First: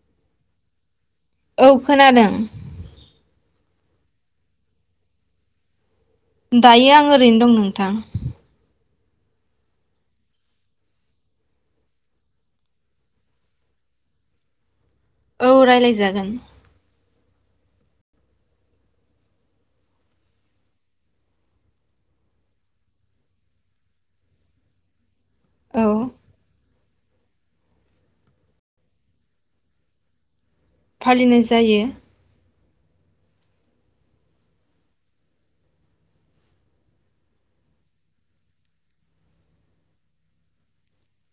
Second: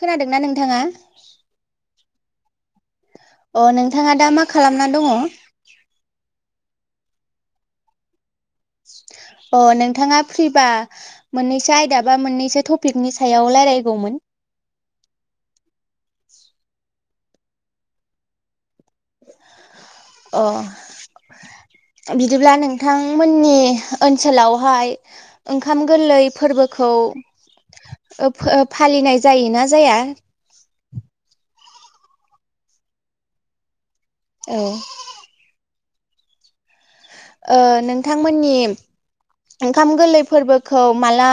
खोनादोंना नोंथाङा? औ खोनादों अ नोंथाङा दा मा खालामना दङ? दायो आं ओरैनो दं नोंथां अ नोंथाङा फ्रिबा मोननैसो आयदा बा मोननैसो टपिकनि सायाव लारायगौमोन औ रायलायजागोन अ बिदिब्ला नोंथांमोननि ओनसोलावहाय औ ओंखाम गोरलै फोरबो खौ ओ फो फालिनाय जायोना जाया? फालिनाय जायो औ ओ नोंथांमोननि ओंखाम गोरलै फोरबोखौ माला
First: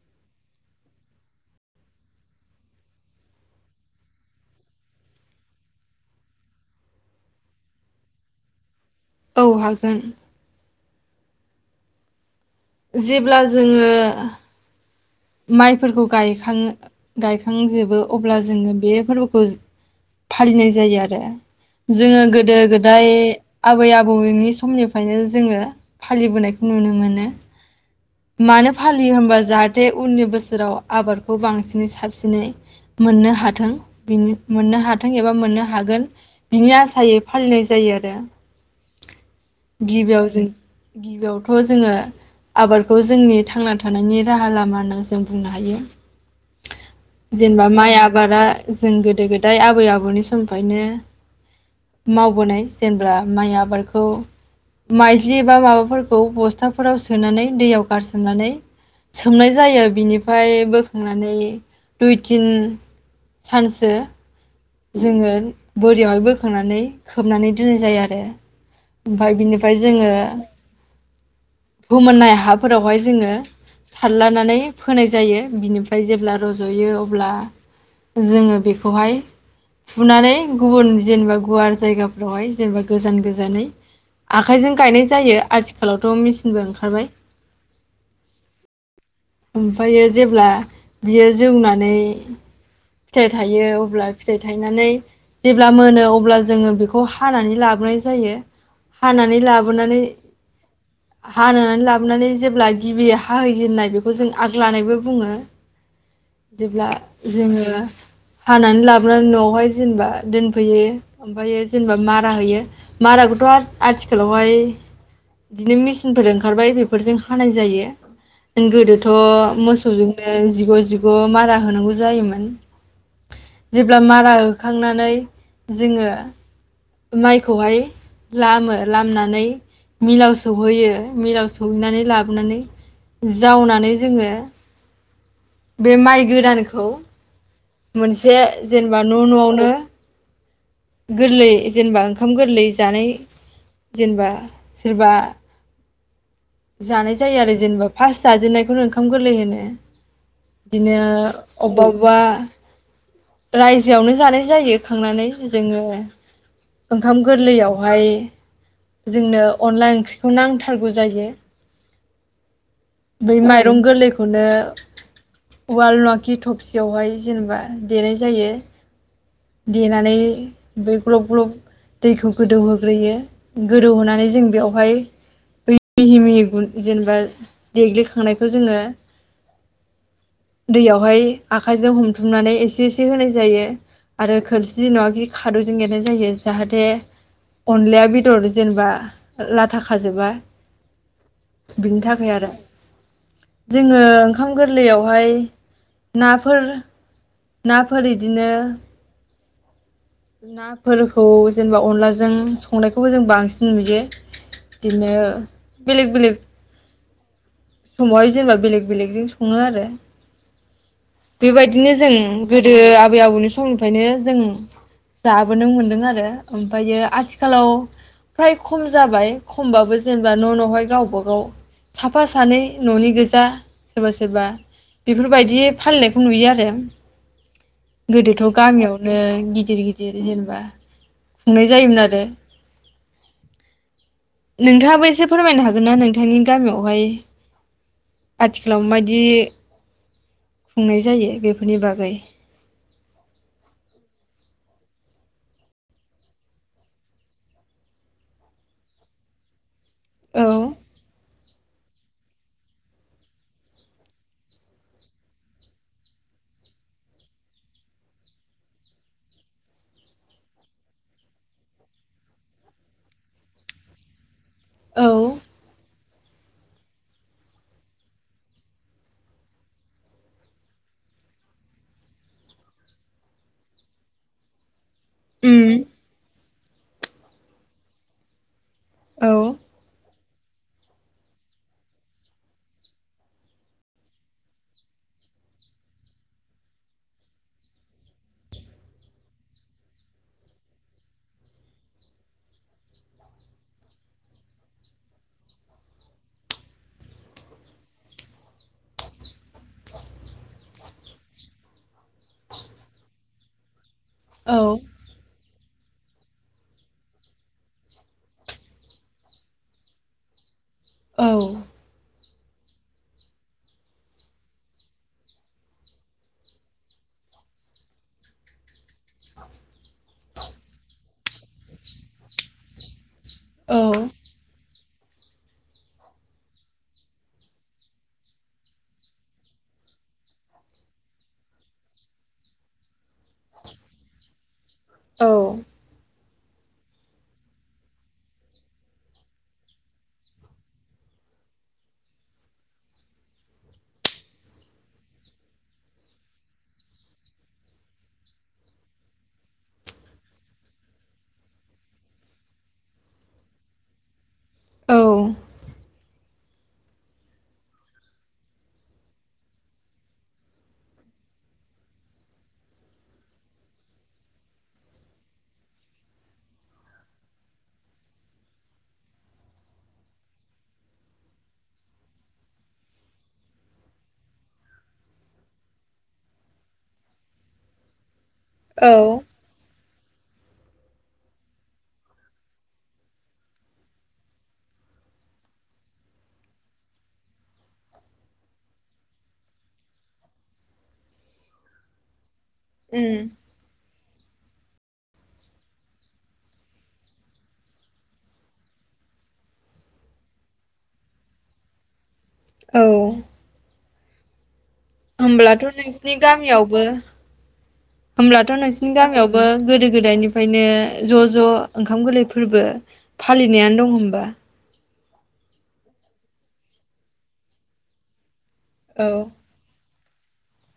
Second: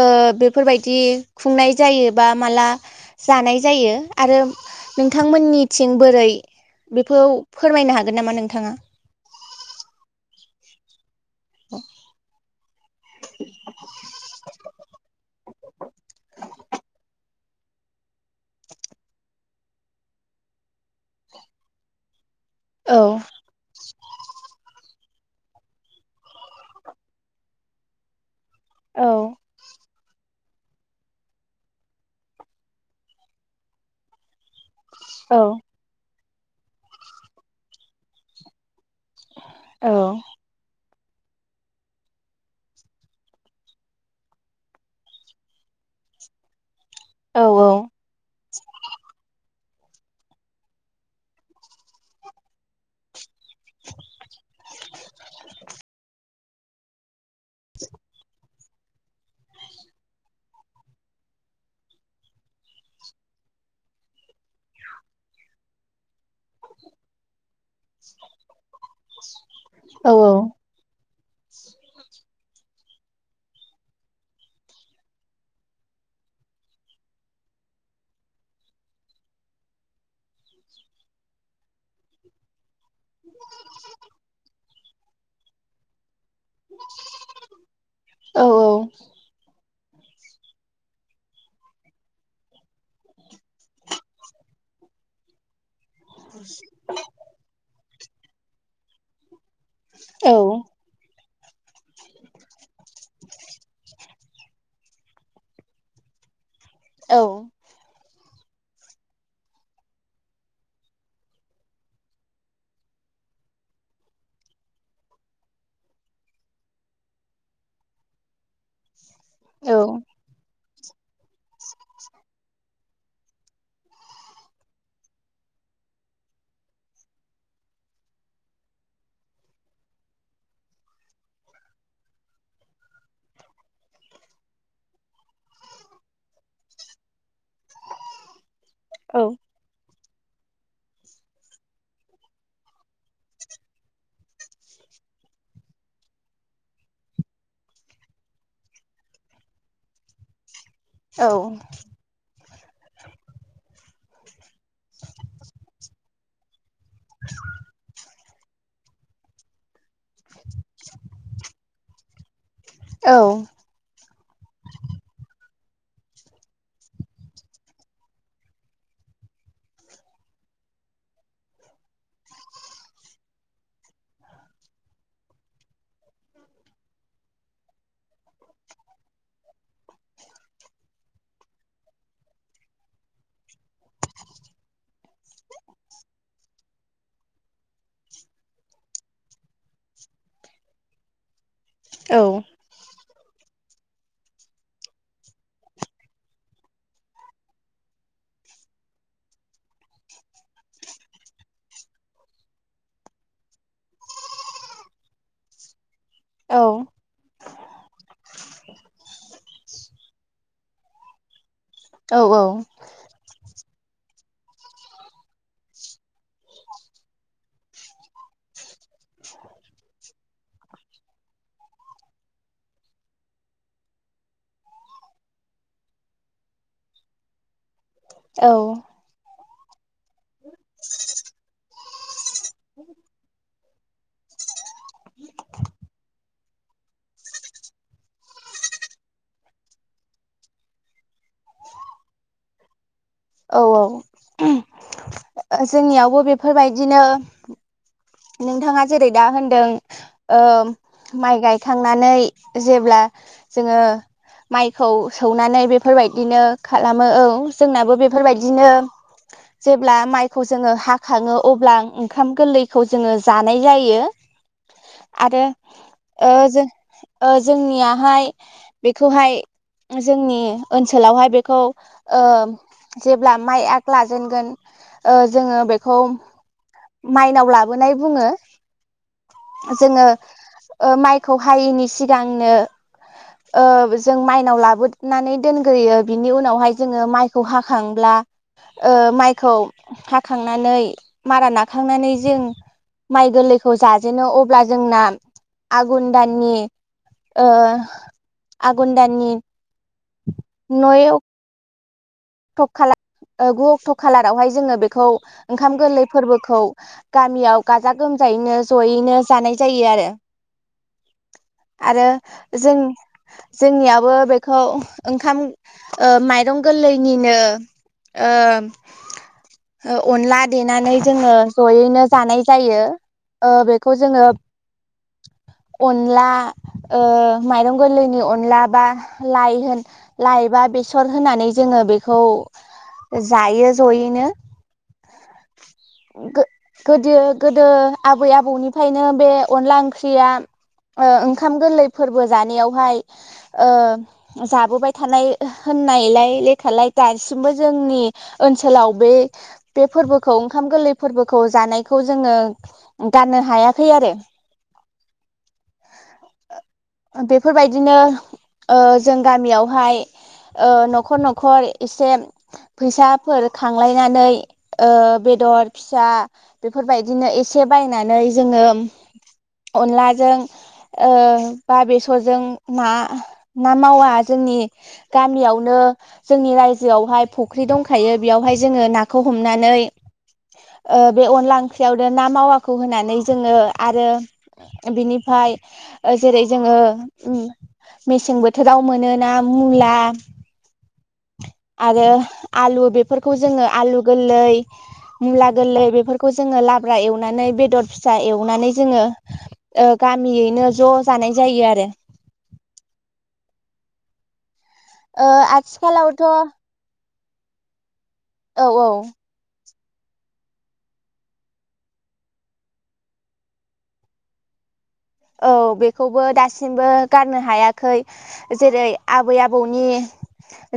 ओ बेफोरबायदि खुंनाय जायो बा माला जानाय जायो आरो नोंथांमोननिथिं बोरै बेखौ फोरमायनो हागोन नामा नोंथाङा औ हागोन [inaudible] जेब्ला जोङो माइफोरखौ गायखाङो गायखांजोबो अब्ला जोङो बे फोरबोखौ फालिनाय जायो आरो जोङो गोद गोदो गोदाय औ आबै आबौनि समनि खायनो जोङो फालिबोनायखौ नुनो मोनो मानो फालियो औ होनबा जाहाथ- बे उननि बोसोराव आबादखौ बांसिनै साबसिनै मोननो हाथों बिनि मोननो हाथों एबा औ मोननो हागोन बिनि आसायै फालिनाय जायो आरो औ गिबियाव जों गिबियावथ जोङो आबादखौ जोंनि थांना थानायनि राहा लाम मा होनना जों बुंनो हायो औ जेनेबा माइ आबादा जों गोदो गोदाय आब आबै आबौनि समनिफ्रायनो मावबोनाय जेनेब्ला माइ आबादखौ माइज्लि एबा माबाफोरखौ बस्थाफोराव सोनानै दैयाव गारसोमनानै सो सोमनाय नाय जायो बिनिफ्राय बोखांनानै दुइ तिन सानसो जोङो बोरियावहाय बोखांनानै खोबनानै दोननाय जायो आरो ओमफाय बिनिफ्राय औ जोङो फोमोननाय हाफोरावहाय जोङो सारलानानै फोनाय जायो बिनिफ्राय जेब्ला रजयो अब्ला जोङो बेखौहाय फुनानै गुबुन जेनेबा गुवार जायगाफोरावहाय जेनेबा गोजान-गोजाननै आखाइजों गायनाय जायो आथिखालावथ मिस बो ओंखारबाय औ ओमफ्रायो जेब्ला बियो जौनानै फिथाइ थायो अब्ला फिथाइ थायनानै जेब्ला ब्ला मोनो अब्ला जोङो बेखौ हानानै लाबोनाय जा जायो हानानै लाब अननानै औ हानानै लाबोनानै जेब्ला गिबि हाहैजेनन्नाय बेखौ जों आग्लानायबो बुङो। जेब्ला औ जोङो हानानै लाबोनानै नआवहाय जेनबा दोनफैयो ओमफायो जेनबा मारा होयो माराखौथ आथिखालावहाय बिदिनो मेचिनफोर ओंखारबाय बेफोरजों हानाय जायो जों गोदोथ थ मोसौजोंनो जिग' जि जिग मारा होनांगौ जायोमोन। जेब्ला मारा होखांनानै जोङो माइखौहाय लामो लामनानै मिलाव सहैयो मिलाव सौहैनानै लाबोनानै जावनानै जोङो बे माइ गोदानखौ मोनसे जेनबा न-न आवनो गोरलै जेनबा ओंखाम गोरलै जानाय जेनबा सोरबा जानाय जायो आरो जेनबा फास जाजेननायखौनो ओंखाम गोरलै होनो। बिदिनो अबबा अबबा रायजोआवनो जानाय जायो खांनानै जोङो। ओंखाम गोरलैयावहाय जोंनो अनला ओंख्रिखौ नांथारगौ जायो। बै माइरं गोरलैखौनो उवाल नङिखि थफसियावहाय जेनबा देनाय जायो देनानै बे ग्लब ग्लब दैखौ गोदौहोग्रोयो गोदौहोनानै जों बेयावहाय बै मिहि मिहि गुन जेनेबा देग्लिखांनायखौ जोङो दैयावहाय आखायजों हम थुमनानै एसे एसे होनाय जायो आरो खोरसि नङाखि खादौजों एरनाय जायो जाहाथे अनलाया बेदर जेनेबा लाथा खाजोबा। बिनि थाखाय आरो। जोङो ओंखाम गोरलैयावहाय नाफोर नाफोर इदिनो नाफोरखौ जेनेबा अनलाजों संनायखौबो जों बांसिन नुयो बिदिनो बेलेग बेलेग [unintelligible] समावहाय जेनेबा बेलेग बेलेगजों सङो आरो। बेबायदिनो जों औ गोदो आबै आबौनि समनिफ्रायनो जों जाबोनो मोन्दों आरो ओमफ्रायो आथिखालाव फ्राय खम जाबाय खमबाबो जेनेबा न नहाय गावबागाव साफा सानै ननि गोजा सोरबा सोरबा बेफोरबायदि फालिनायखौ नुयो आरो। गोदोथ औ गामियावनो गि दिर गिदिर जेनबा खुंनाय जायोमोन आरो [inaudible] नोंथाङा एसे फोरमायनो हागोन नोंथांनि। गामियावहाय आथिखालाव मायदि। खुंनाय जायो बेफोरनि बागै। औ औ जोंनियावबो बेफोरबायदिनो। नोंथाङा जेरै दा होनदों। औ ओ माइ गाय। खांनानै जेब्ला जोङो माइखौ सौनानै बेफोरबायदिनो खालामो औ जोंनाबो बेफोरबायदिनो जेब्ला माइखौ जोङो हाखाङो अब्ला ओंखाम गोरलै खौ जोङो जानाय जायो औ आरो ओ जों। ओ जोंनियावहाय बेखौहाय जोंनि ओनसोलावहाय बेखौ जेब्ला माइ आग लाजेनगोन ओ जोङो उम बेखौ माइनाव ला बोनाय बुङो। औ जोङो। ओ माइखौ हायैनि सिगांनो ओ जों माइनाव लाबोनानै दोनग्रोयो बिनि उनावहाय जोङो माइखौ हाखांब्ला ओ माइखौ हाखांनानै मारा नाखांनानै जों माइ गोरलैखौ जाजेनो अब्ला जोंना आघुन दाननि ओ आघुन दाननि नयव थक खालाम ओ ग थ कालारावहाय जोंना औ बेखौ ओंख ओंखाम गोरलै फोरबोखौ गामियाव गाजा गोमजायैनो जयैनो जानाय जायोआरो। औ आरो। जों-जोंनियाबो बेखौ ओंखाम माइरं गोरलै। जनिनो ओ अनला देनानै जोङो जयैनो जानाय जायो। ओ औ बेखौ जोङो अनला ओ माइरं गोरलैनि अनला बा लाइ लाइ बा बेसर होनानै जोङो बेखौ जायो जयैनो औ। गो-गोदो गोदो आबै आबौनिफ्रायनो बे अनला ओंख्रिया ओ ओंखाम गोरलै फोरबो जानायावहाय ओ जाबोबाय थानाय होननायलाय ले खालाय दासिमबो जोंनि ओनसोलाव बे बे फोरबोखौ ओंखाम गोरलै फोरबोखौ जानायखौ जोङो गाननो हायाखैआरो। औ। बेफोरबायदिनो ओ जों गामियावहाय ओ नखर नख न'खर एसे फैसाफोर खांलायनानै ओ बेदर फिसा बेफोरबायदिनो एसे बायनानै जोङो अनलाजों ओ बा बेसरजों ना ना मावा जोंनि गामियावनो जोंनि रायजोआवहाय फुख्रि दंखायो बेयावहाय जोङो औ नाखौ हमनानै ओ बे अनला ओंख्रियावनो ना मावाखौ होनानै जोङो आरो बिनिफ्राय ओ जेरै जोङो मेसें बोथोराव मोनोना मुला आरो। आलु उम बेफोरखौ जोङो आलु गोललै मुला गोरलै बेफोरखौ जोंङो लाब्रा एवनानै बेदर फिसा एवनानै जोंङो ओ गामियैनो ज' जानाय जायोआरो औ ओ होमब्लाथ नोंसिनि आथिखालावथ' गामियावबो होमब्लाथ औ नोंसिनि औ गामियावबो गोदो गोदाय निफ्रायनो ज ज ओंखाम गोरलै फोरबो फालिनायानो दं होमबा औ बेखौबो दासिमबो गारनो हायाखै जेरै औ आबै आबौनि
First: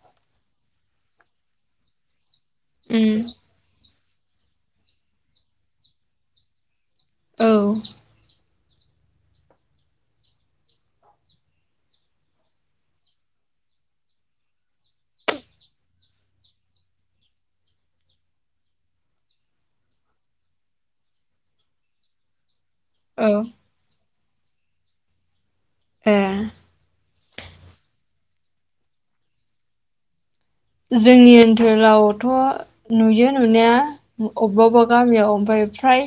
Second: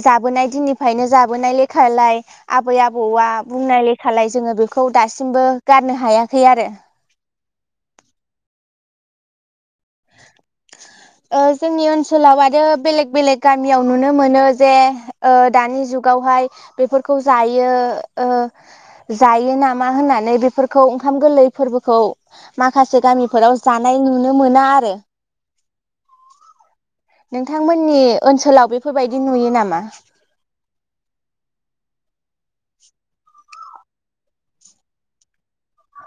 जाबोनाय दिननिफ्रायनो जाबोनाय लेखालाय आबै, उम आबौआ बुंनाय ले खालाय जोंङो बेखौ दासिमबो गारनो हायाखैआरो औ ओ जोंनि ओनसोलाव आरो बेलेग बेलेग गामियाव नुनो मोनो जे ओ दानि जुगावहाय बेफोरखौ जायो ओ जायो नामा होननानै बेफोरखौ ओंखाम गोरलै फोरबोखौ माखासे औ गामिफोराव जानाय नुनो मोना आरो ए नोंथांमोननि ओनसोलाव बेफोरबायदि नुयो नामा? जोंनि ओनथोलावथ नुयो नुनाया अबेबा अबेबा गामियाव ओमफाय फ्राय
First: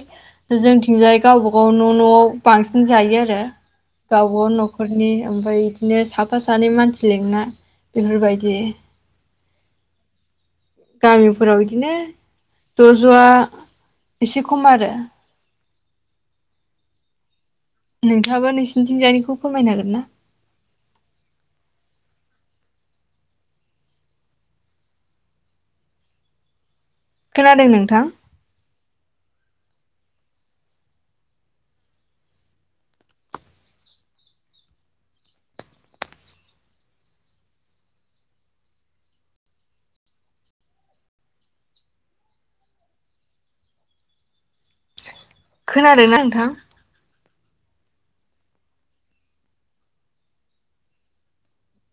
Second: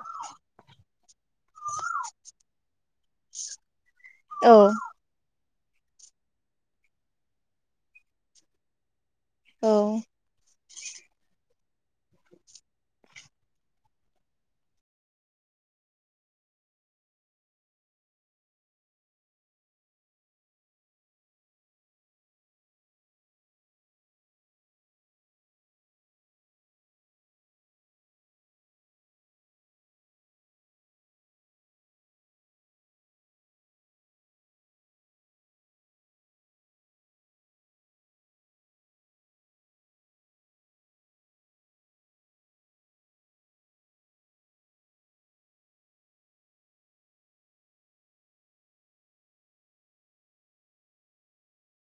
जोंथिंजाय गावबा गाव न' नआव बांसिन जायो आरो। गाववाव औ नखरनि ओमफाय बिदिनो साफा सानै मानसि लिंना बेफोरबायदि औ गामिफोराव बिदिनो ज-ज आ एसे खम आरो। नोंथाङाबा नोंसिनिथिंजानिखौ फोरमायनो हागोन ना? खोनादों नोंथां खोनादों ना नोंथां?